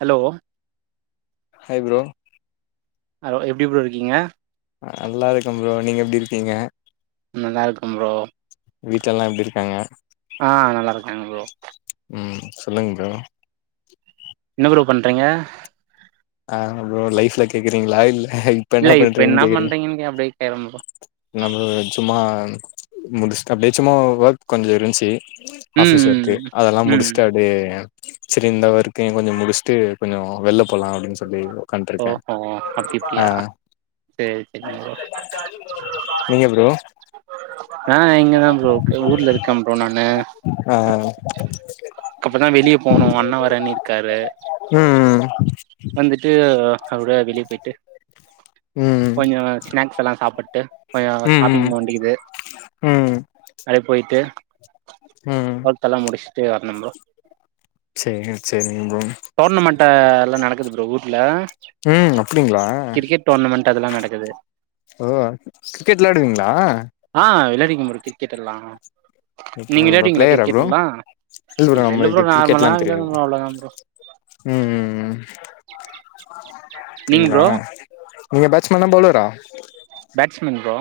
Hello ஆபோ hello எப்படி bro இருக்கீங்க நல்லா இருக்க ப்ரோ நீங்க எப்படி இருக்கீங்க நல்லாயிருக்கெ ப்ரோ வீட்டுஎல்லாம் எப்படி இருக்காங்க ஆ நல்லா இருக்காங்க புரோ ம் சொல்லுங்க்கா என்ன புரோ பண்றீங்க ஆ அப்புர லைப்ல கேக்குறீங்களா இல்ல இப்ப என்ன இல்ல பண்றீங்கன்னு என்ன கேக்குறீங்க பண்றீங்கன்னு கே அப்டியே கேக்குறே ப்ரோ நம்ம சும்மா முடிச்சிட்டு அப்படியேசும்மா ஒர்க் கொஞ்சம இருந்துச்சு ம் ஆஃபிஸ் ஒர்க்கு ம் அதெல்லாம் ம் ம். முடிச்சுட்டு அப்படியே சரி இந்த வரைக்கும் கொஞ்சம் முடிச்சுட்டு கொஞ்சம் வெளில போலாம் அப்படின்னு சொல்லி உ்காட்டு இருக்கேன் ஓஹோ அப்டி இப்டியா ஆஹ் சேரி சேரிங்க ப்ரோ நீங்க பரோ ஆ இங்கதா புரோக் ஊர்ல இருக்கே புரோ நானு ஆ [unintelligible] அக்கப்புற தான் வெளியே போகனும் அண்ணா வரன்னி இருக்காரு [inaudible] வந்து ட்டு அவட வெளியே போயிட்டு ம் ம் கொஞ்ச ஸ்நாக்ஸ் எல்லா சாப்பிட்டு கொஞ்ச ம் ம் ஷாப்பிங் ம் போவேன்டியிருக்கு போயிட்டு ம் ல்லாம் முடிச்சுட்டு வரந்தம் பரோ சேரி சேரிங்க ப்ரோ டோர்னமெண்ட எல்லாம் நடக்குது ப்ரோ வீட்ல ம் அப்டிங்களா கிரிக்கெட் டோர்னமெண்ட் [inaudible] ஓ கிரிக்கெட் விளையாடுவீங்களா உஹ [inaudible] விளையாடிக்கும் மு கிரிக்கெட் எல்லாம் இப்ப பிளேயரா ப்ரோ இல் இல்ல இல்ல ப்ரோ நம்மளுக்கு நார்மலா கிரிக்கெட்டெல்லா விளையாடுவே தெரியாது ப்ரோ அவ்ளோதா ப்ரோ ம்ம்ம் நீங்க அப்படிங்களா ப்ரோ நீங்க பேட்ச்ஸ்மேன போலரா பேட்ஸ்மேன் ப்ரோ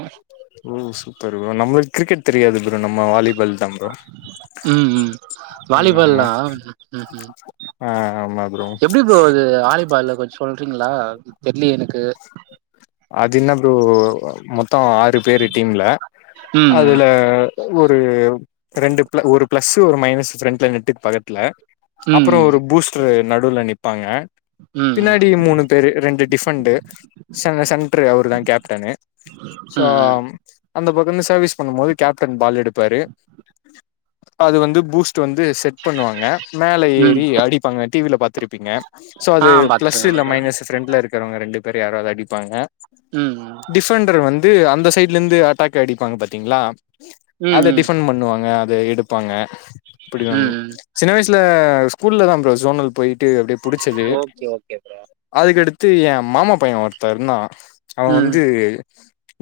ஓ சூப்பர் நம்மளுக்கு கிரிக்கெட் தெரியாது புரே நம்ம வாலிபல் உம் உம் ம் ஆமா வாலிபால்ல்லாம் உம் உம் ஆ ஆமா ப்ரோ எப்படி போரோ வாலிபால் கொஞ்சம் சொல்றீங்களா வெள்ளி எனக்கு அது இன்னது மொத்தம் பேரு டீம்ல ம் அதுல ஒரு ரெண்டு ப ஒரு ப்ளஸ்ு ஒரு மைனஸ் ஃப்ரண்ட்லைன் நெட்டுக்கு பக்கட்டல அப்புறம் ம் ஒரு பூஸ்டர் ந எதுல நிப்பாங்க ம் பின்னாடி மூணு பேரு ரெண்டு டிஃபண்டு செட்று அவரு தா கேப்டனு சோ ம் அந்த பக்கம் சர்வீஸ் பண்ணும் போது கேப்டன் பால் எடுப்பாரு அது வந்து பூஸ் வந்து செட் பண்ணுவாங்க மேல ம் ஏறி அடிப்பாங்க டிவில பா்த்திருப்பீங்க ஆ அது பிளஸ் பாத்துருக்கே ப்ரோ மைனஸ் பிரண்ட்ல இருக்குற ரெண்டுப் யாராவதுடி இருப்பாங்க ம் டிஃபண்டர் வந்து அந்த சைட்ல இருந்து அட்டாக் ஆடிப்பாங்க பாத்தீங்களா ம் அத ம் டிஃபன் பண்ணுவாங்க இத எடுப்பாங்க ம் பிடிக்கும் ம் சின்ன வயசு ல ஸ்கூல்லல தான் போரோ சோனல் போயிட்டு அப்டியே புடிச்சது ஓகே ஓகே ப்ரோ அதுக்கடுத்து தத்து ஏன் மாமா பையன் ஒரு தருணா அவ ம் வந்து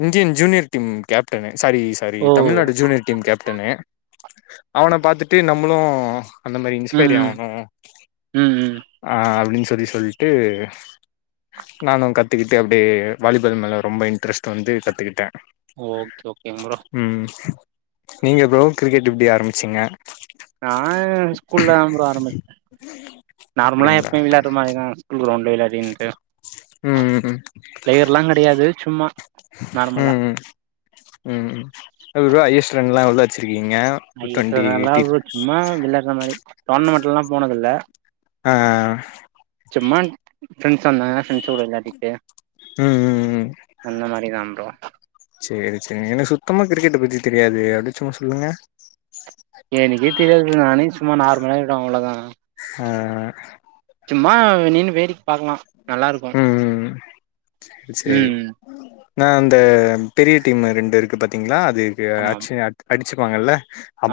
இஜ்ஜின் ஜூனியர் டீம் கேப்டனே சாரி சாரி ஓ தமிழ்நாடு ஜூனியர் டீம் கேப்டனு அவன பாத்திட்டு நம்முளு அந்த மாரி ம் இன்ஸ்பைரி ம் ஆகுணு ம் ம் ஆ அப்டின் சொ செரி சொல்ட்டு நானு கட் கத்துக்கிட்டு அப்டியே வாலிபெல் மேல ரொம்ப இன்ட்ரெஸ்ட் வந்து கத்துக்கிட்டே ஓகே ஓகேங் புரோ ம் நீங்க புரோ கிரிக்கெட் எப்டி ஆரம்பிச்சீங்க நா என் ஸ்கூல்ல தா புரோ ஆரம்பிச் நார்முலா அப்டிங்களா எப்பயு விளையாடுற மாரிதா ஸ்கூல் கிரௌண்ட்ல விளையாடி அப்டின்டு ம் ம் ப்லேயர்லா கிடையாது சும்மா நார்முலா ம் ல்லா உள்ளாச்சு [unintelligible] சும்மா விளகா மாரி டோர்னமெண்ட் எல்லா போனது இல்ல ஆ சும்மான் ப்ரெண்ட்ஸ் வந்தாங்க ப்ரெண்ட்ஸ்சோட விளையாடிட்டு ம் ம் ம் அந்த மாரி தா புரோ சேரி சேரிங் எனக்கு சுத்தமா கிரிக்கெட்ட பத்தி தெரியாது அப்டியே சும்மா சொல்லுங்க எனிக்கே தெரியாதுங்க நானே சும்மா நார்முலா இத அவ்ளோதா ஆ சும்மா நின்னு வேடிக் பாக்குலா நல்லா இருக்கும் ம் ம் சேரி நா இந்த பெரிய டீம் ரெண்டு இருக்கு பாத்தீங்களா அதுக்கு ஆமாம் அச்ச அத் அடிச்சு வாங்கல்ல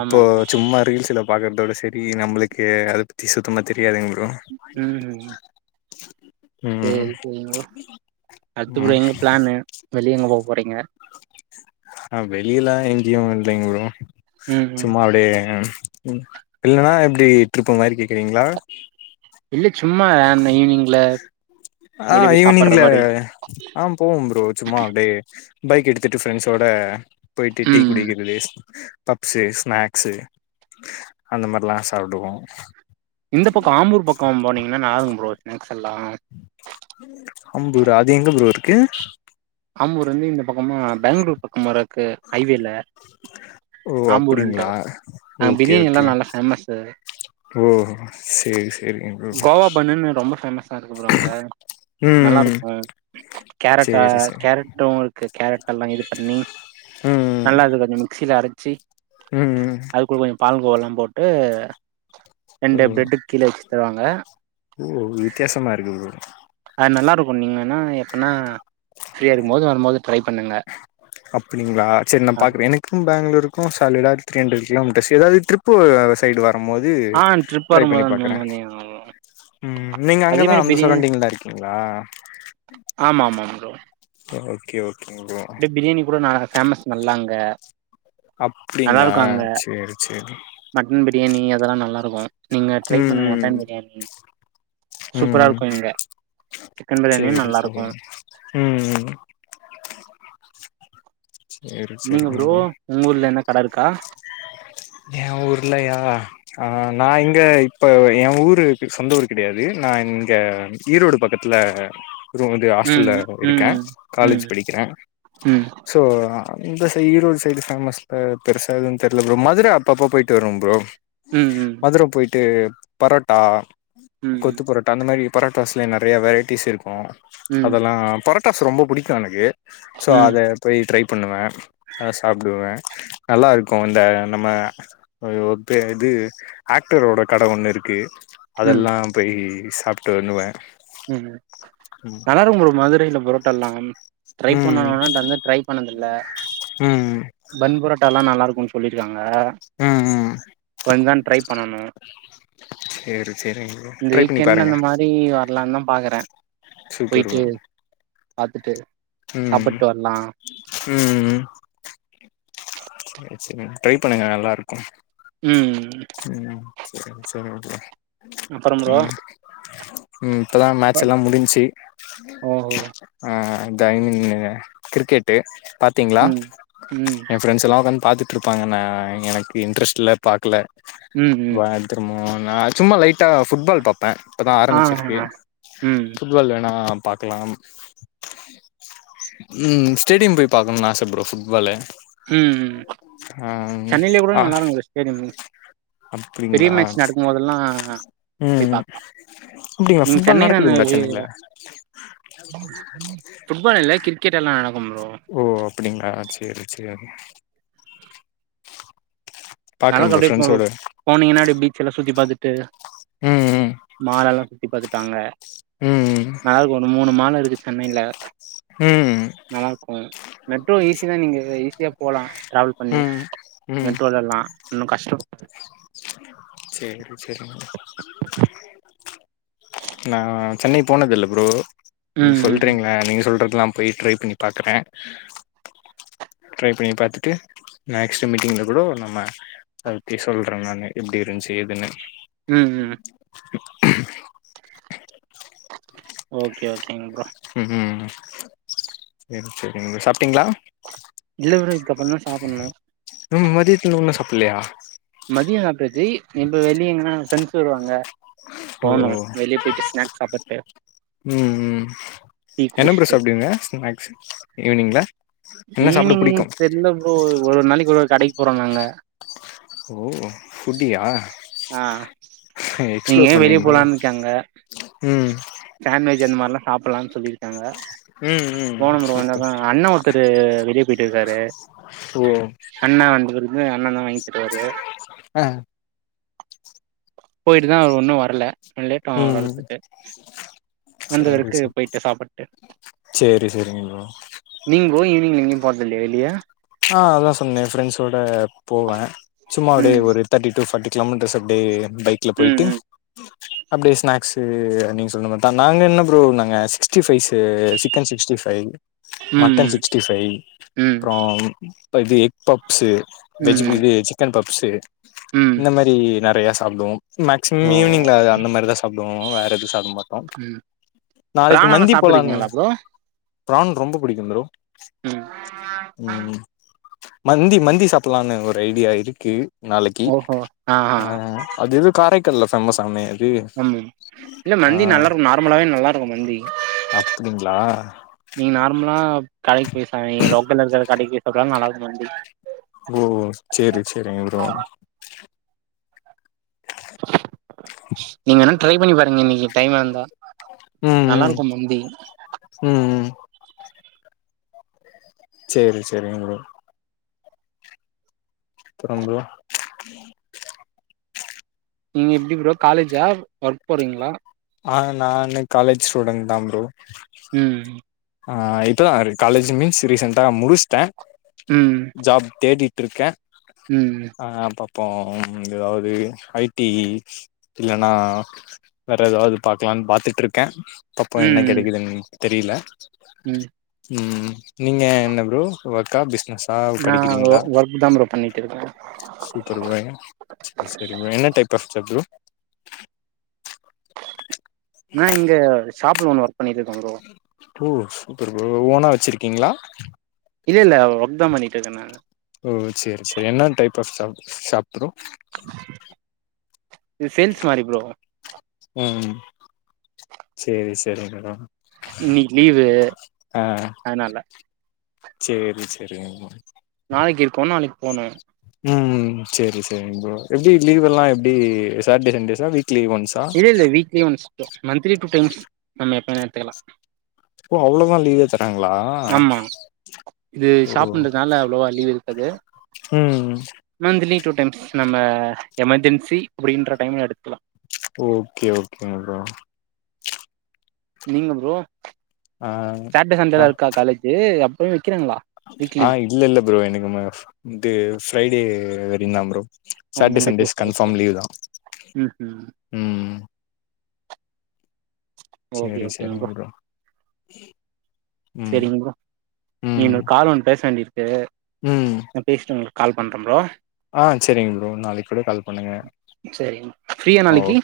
ஆமா ஆமா சும்மா ரீல்ஸ்ல பாக்றதோட சேரி நம்புளுக்கு அத பத்தி சுத்தமா தெரி தெரியாதுங் புரோ ம் சேரி சேரிங் புரோ அடுத்து புரோ ம் எங்க பிளான்னு வெளியே எங்க போக போறீங்க [unintelligible] ஆ வெளியலா எங்கியு இல்லைங் புரோ ம் ம் சும்மா அப்டியே எம் ம் இல்லன்னா எப்டி டிருப்பு மாரி கேக்குறீங்களா இல்ல சும்மா ஈவினிங்ல வெளிய ஆஹ போய் சாப்பட்ற ஈவ்னிங்ல மாரி ஆஹ போவோம் ப்ரோ சும்மா அப்டியே பைக் எடுத் திட்டு ஃப்ரெண்ட்ஸோட போயிட்டு ம் டிக்குடிக்குறது பப்ஸு ஸ்நாக்ஸு அந்த மாரிலாம் சாப்டுவோம் இந்த பக்கம் ஆம்பூர் பக்கம் போனீங்கன்னா நாருங்க புரோ எனக்குல்லாம் அம்பூர் அது எங்க ப்ரோ இருக்கு ஆமூர் வந்து இந்த பக்கமா பேங்ளூர் பக்கம் வரிது ஐவேல ஓ ஆம்பூர்ண்டு அப்டிங்களா அ ஓகே பிரியாணி ஓகே எல்லாம் நல்ல பேமஸ் ஓ சேரி சேரிங்க ப்ரோ கோவா பன்னு ரொம்ப பேமஸ் எடுக்கப்படுறாங்க நல்லா ம் இருக்கும் கேரட்டா சேரி சேரி ம் இருக்கு கேரட் எல்லாம் இது பண்ணி நல்லாது கொஞ்ச மிக்சில அரச்சி உஹம் உம் பால்கோவல்லாம் போட்டு ஓ ரெண்டு பிரெட்டு கீழ வச்சு தருவாங்க ஓ வித்தியாசமா இருக்கு ப்ரோ அது நல்லா இருக்கும் பன்னீங்கன்னா எப்பனா ப்ரீயா இருக்கும் போது வரும்போதுட்ரை பண்ண அப்டிங்களா சேரி நா பாக்குறேன் எனக்கும் பேங்களூருக்கும் சாலிடா த்ண்ட்ர கோமீட்டர்ஸ் ஏாவது திருூ சைடு போது ஆ ட்ரிப் ட்ரை பண்ணி வரும்போது அந்த பாக்குறேன் மாரி உம் நீங்க அதே அங்கதான் மாரி அந்த பிரியாணி சரௌண்டிங்ல இருக்கீங்களா ஓகே ஓக் அப்டி பிரியாணி கூட நா ஃபேமஸ் நல்லாங்க அப்டிங்களா சேரி சேரி இதெல்லாம் நல்லா இருக்கும் நீங்க ட்ரை ம் பண்ணுங்க மட்டன் ம் பிரியாணி சூப்பரா ம் இருக்கும் இங்க சிக்கன் பிரியாணியு சேரி சேரி நல்லாருக்கு உம் உம் நீங்க ப்ரோ உங்க ஊர்ல என்ன கடை இருக்கா என் ஊர்லயா அஹ நான் இங்க இப்ப ஏன் ஊரு சொந்த ஊரு கிடையாது நான் இங்க ஈரோடு பக்கத்துல அப்புறம் வந்து ம் ஹாஸ்டல்ல இருக்கேன் ம் காலேஜ் ம் படிக்கிறேன் ம் ஸோ அந்த த ஈரோடு சைடு ஃபேமஸ்ல பெருசா எதுவு‌ தெர்ல ப்ரோ ம துர அப்பப்ப போயிட்டு வரும் ப்ரோ ம் ம் ட்டு பரோட்டா ம் கொத்து பொரட்டா அந்த மாரி பரோட்டாஸ்லே நறைய வெரைட்டிஸ் இருக்கு ம் அதெல்லா பர ட்டாஸ் ரொம்ப புடிக்கு எனக்கு சோ ம் அத பொய் ட்ரை பண்ணுவே [unintelligible] சாப்டுவே நல்லாருக்கு இந்த நம்ம ஒ த இது ஆக்டரோட கட ஒன்னு இருக்கு ம் அதெல்லா பய் சாப்ட்டு வண்ணுவே ம் நல்லாருக்கும் ப்ரோ மதுரைல பரோ ட்டல்லா ட்ரை ம் பண்ணணுனா தந்து ட்ரை பண்ணதில்ல ம் பன் பரோட்டால்லா நல்லாருக் குன் சொல்லிருக்காங் க ம் இப்ப வந்தா ட்ரை பண்ணணு சேரி சேரிங்க ப்ரோ ட்ரை பண்ணி பாருங்க ல்லாந்தா பாக்குறே சூப்பர் போயிட்டு ப்ரோ பாத்துட்டு ம் சாப்புட்டு வரலா ம் ம் ம் சே சேரி ட்ரை பண்ணுங்க நல்லாருக்கு ம் ம் சேரி சேரிங்க ப்ரோ அப்பறம் ப்ரோ ம் ம் இப்பதா மேட்செல்லா முடுஞ்ச்சி அ டைமிங்கு கிரிக்கெட்டு் பாத்தீங்ளா ம் ம் எ ஃப்ரெண்ட்ஸ் எல்லா ஒக்காந் பார்த்துட்டு்ருப்பாங்க நான் எனக்கு இன்ட்ரெஸ்ட் இல்லை பார்க்கல ம் ம் [unintelligible] நா சும்மா லைட்டா ஃபுட்பால் பாப்பேன் இப்போ தான் ஆஹ ஆரம்பிச்சிருக்கு ம் ஃபுட்பால் வேணாம் பாக்கலாம் ம் ஸ்டேடியம் போய் பாக்கணும்னு ஆசை புரோ ஃபுட்பாலு உம் உம் ஆ சென்னையிலயே கூட ஆ நல்லா இருங்க ஸ்டேடியம் பெரிய அப்டிங்களா மேட்ச நடக்கும் போதல்லாம் போய் ம் பாக்கலாம் அப்டிங்களா நீங்க ஃபுட்பால் சென்னை தான நடக்குதுங்களா சென்னைல புட்பால் இல்ல கிரிக்கெட் எல்லாம் ஆ ஓ அப்டிங்களா சரி சரி அதனா ப்ரோ கப்ப ஃப்ரெண்ட்ஸோட போனீங்கன்னாடி பீச் எல்லா சுத்தி பாத்தட்டு ட்டு ம் மாலல்லாம் சுத்தி பாத்துட்டாங்க ம் நல்லா இருக்கு ஒரு மூணு மால் இருக்கு சென்னையில ம் ம் நல்லா இருக்கும் மெட்ரோ ஈஸிதான் நீங்க ஈஸியா போலாம் ட்ரவல் பண்ணி ம் ம் மெட்ரோல எல்லாம் ஒன்னும் கஷ்டம் சேரி சேரிங்க நா சென்னை போனது இல்ல புரோ ம் ம் சொல்றீங்களா நீங்க சொல்ற எல்லாம் போய் ட்ரை பண்ணி பாக்குறேன் ட்ரை பண்ணி பாத்துட்டு நெக்ஸ்ட் மீட்டிங்ல கூட நம்ம அத பத்தி சொல்றேம் நான் எப்படி இருந்துச்சு எதுன்னு உம் உம் [unintelligible] ஓகே ஓகேங்க உம் உம் சரி சரிங்க சாப்பிட்டீங்களா இல்ல புரோ அதுக்கப்புறதான் சாப்டணும் மதித் நூன சப்பல ஆா [unintelligible] மதியம் சப்புட்டாச்சி இப்ப வெள்ளிய எங்கன பிர வருவாங்க ஓ போனோம் வெளியே போயிட்டு ஸ்நாக் சாப்பிட்டு ம் ம் டீ என்ன ப்ரோ குடிச்சுட்டு சாப்டுவீங்க ஸ்நாக்ஸ் ஈவினிங்ல என்ன சாப்ட ஈவ்னிங் புடிக்கு தெரியல புரோ ஒரு நாளைக்கு ஒரு கடைக் போற நாங்க ஓ ஃட்டியா ஆ எக்ஸ்ப்ளோர் எங்கயோ வெளிய பண்ணுவீங்களோ உம் சண்ட்விச் அந்த மாரிலாம் சாப்புட ப்ளன்னு சொல்லியிருக்காங்க ம் ம் போன முறம் சூப்பர் வந்தாதான் அண்ணன் ஒருத்தர் வெளியே போயிட்டு இருக்காரு ஓ அண்ணா வந்தபிறகு அண்ணன் தான் வாங்கிதருவாரு ஆ போயிட்டுதா ஒன்னு வர்ல லேட்டாவு அவர் ம் வர்றத்துக்கு சேரி வந்தவருக்கு சேரி போயிட்டு சாப்பட்டு சேரி சேரிங்க ப்ரோ [unintelligible] போன்தலேலியா ஆ அதா சொன்னே ஃப்ரெண்ட்ஸோட போவே சும்மா அப்டியே ம் ஒரு தேர்ட்டி டு ஃபார்ட்டி கிலோமீட்டர்ஸ் அப்டே பைக்ல ம் போயிட்டு ம் அப்டியே ஸ்னாக்ஸு நீங்க சொன்ன மார்தா நாங்க என்ன ப்ரோ நாங்க sixty five chicken sixty five mutton ம் சிக்ஸ்டி ஃபை ம் அப்றோ பதி எக் பப் ஸு வெஜு ம் ம் பிது சிக்கன் பப் ஸு ம் இந்த மாரி ந றைய சாப்டுவோ மேக்சிமம் ஓ ஈவ்னிங்ல அது அந்த மாரி தா சாப் டுவோ வேற எது சாப்ட மாட் டோ ம் நாளைக்கு பிராணல்லா மந்தி போலாங்க சாப்ட்டுருக்கீங்களா ப்ரோ ப்ரான் ரொம்ப பிடிக்கும் ப்ரோ ம் ம் மந்தி மந்தி சாப்புல்லான்னு ஒரு ஐடியா இருக்கு நாளக்கி ஆ அதெதொ காரை கல்ல சம்ம [unintelligible] ம் இல்ல மந்தி நல்லாருக்கு நார்மலாவே நல்லாருக்கு மந்தி அப்டிங்களா நீங் நார்மலா கடைக் பொய் சா இங்க லோக்கல்லருக்குற கடைக்கி பொய் சாப்டாலு நல்லாருக்கு மந்தி ஓ சேரி சேரிங்க ப்ரோ நீங்கனா ட்ரை பண்ணி பாருங்க இன்னக்கி டைம் இருந்தா ம் ம் நல்லாருக்கு மந்தி ம் ம் சேரி சேரிங்க ப்ரோ அப்பறம் ப்ரோ நீங்க எப்டி ப்ரோ காலேஜா ஒர்க் போறீங்ளா? ஆ நானு காலேஜ் ஸ்டூடண்ட் தா ப்ரோ ம் ஆ இப்பதாரு காலேஜு மீன்ஸ் ரீசென்டா முடுச்டே ம் ஜாப் தேடி ட்ருக்கே ம் ஆ அப்ப இப்போ ம் ஏதாவது ஐ டி இல்லன்னா அ வேற ஏதாவது பாக்கலான்னு பாத்துட்டு இருக்கே பாப்போ என்ன ம் கெடைக்குதுன் தெரியல ம் ம் நீங்க என்ன ப்ரோ ஒர்க்கா பிஸ் னஸா நா படிக்கிறீங்களா ஒர்க் தா ப்ரோ பண்ணிட்டு இருக்கே சூப்பர் ப்ரோங்க சரி சரி ப்ரோ என்ன டைப் ஆஃப் ஷாப் ப்ரோ? நா இங்க ஷாப்பு ஓனர் பண்ணிட்ருக்கே ப்ரோ ப்ரோ சூப்பர் ப்ரோ ஓனா வச்சிருக்கீங்களா? இல்ல இல்ல ஒர்க்தா பண்ணிட்ருக்கே நானு ஓ சேரி சேரி என்ன டைப் ஆஃப் ஷா ஷாப் ப்ரோ இது சேல்ஸ் மாரி ப்ரோ ம் சேரி சேரி ப்ரோ இன்னக்கி லீவு அதனால சேரி சேரிங் ப்ரோ ஃபோனு ம் சேரி சேரி ப்ரோ எப்டி லீவ் எல்லா எப்டி சாட்டர்டே சண்டேஸா வீக் இல்ல இல்ல weekly once bro monthly two times நம்ம எப் ப வேண்ணா எடுத்துக்கலா. ஓ அவ்ளதா லீவே தர் ஆமா இது ஓ ஷாப்புன்றதுனால அவ்ளவா லீவு இருக்காது ம் மந்த்லி டூ டைம்ஸ் நம்ம எமர்ஜென்சி அப்படின்ற டைம்ல எடுக்கலா ஓகே ஓகேங் ப்ரோ. நீங்க ப்ரோ? ஆ சாட்டர்டே ஆ சண்டேலா இருக்கா காலேஜு அ பயு ஆ இல்ல இல்ல ப்ரோ எனக்கு ம ஃப் இது ஃப்ரைடே வரைக்குந்தா ப்ரோ ஓ Saturday Monday to Sundays Friday confirm லீவுதா ம் ம் ம் ஓகே சேரி ஓகேங் ப்ரோ சேரிங் ம் சேரிங்க ப்ரோ ம் இன்னொரு கால் ஒண்ணு பேச வேண்டி இருக் ம் பண்றே ப்ரோ ஆ செரிங்க ப்ரோ நாளைக்கு கூட கால் பண்ணுங்க சரிங்க ஃப்ரீயா ஓ நாளைக்கு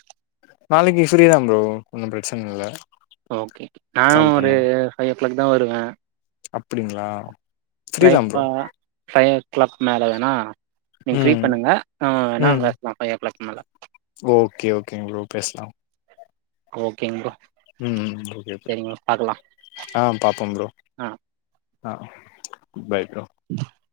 நாளைக்கி ஃப்ரீதா ப்ரோ ஒன்னும் பிரச்சன இல்ல ஓகே நானு கால் ஒரு பண்ணுங்க ஃபைவ் ஓ கிளாக்தா வருவே அப்டிங்களா? ஃப்ரீ தா லைக் ப்ரோ ஆ ஃபைவ் ஓ கிளாக் மேல வேண்ணா நீங்க ஃப்ரீ ம் பண்ணுங்க நாம வேண்ணா ம் பேசலா ஃபைவ் ஓ கிளாக் மேல ஓகே ஓகேங் ப்ரோ பேசலா ஓகேங் ப்ரோ. ம் ம் ஓகே ப்ரோ சரிங்க பாக்கலா ஆ பாப்போம் ப்ரோ ஆ ஆ பாய் ப்ரோ [inaudible]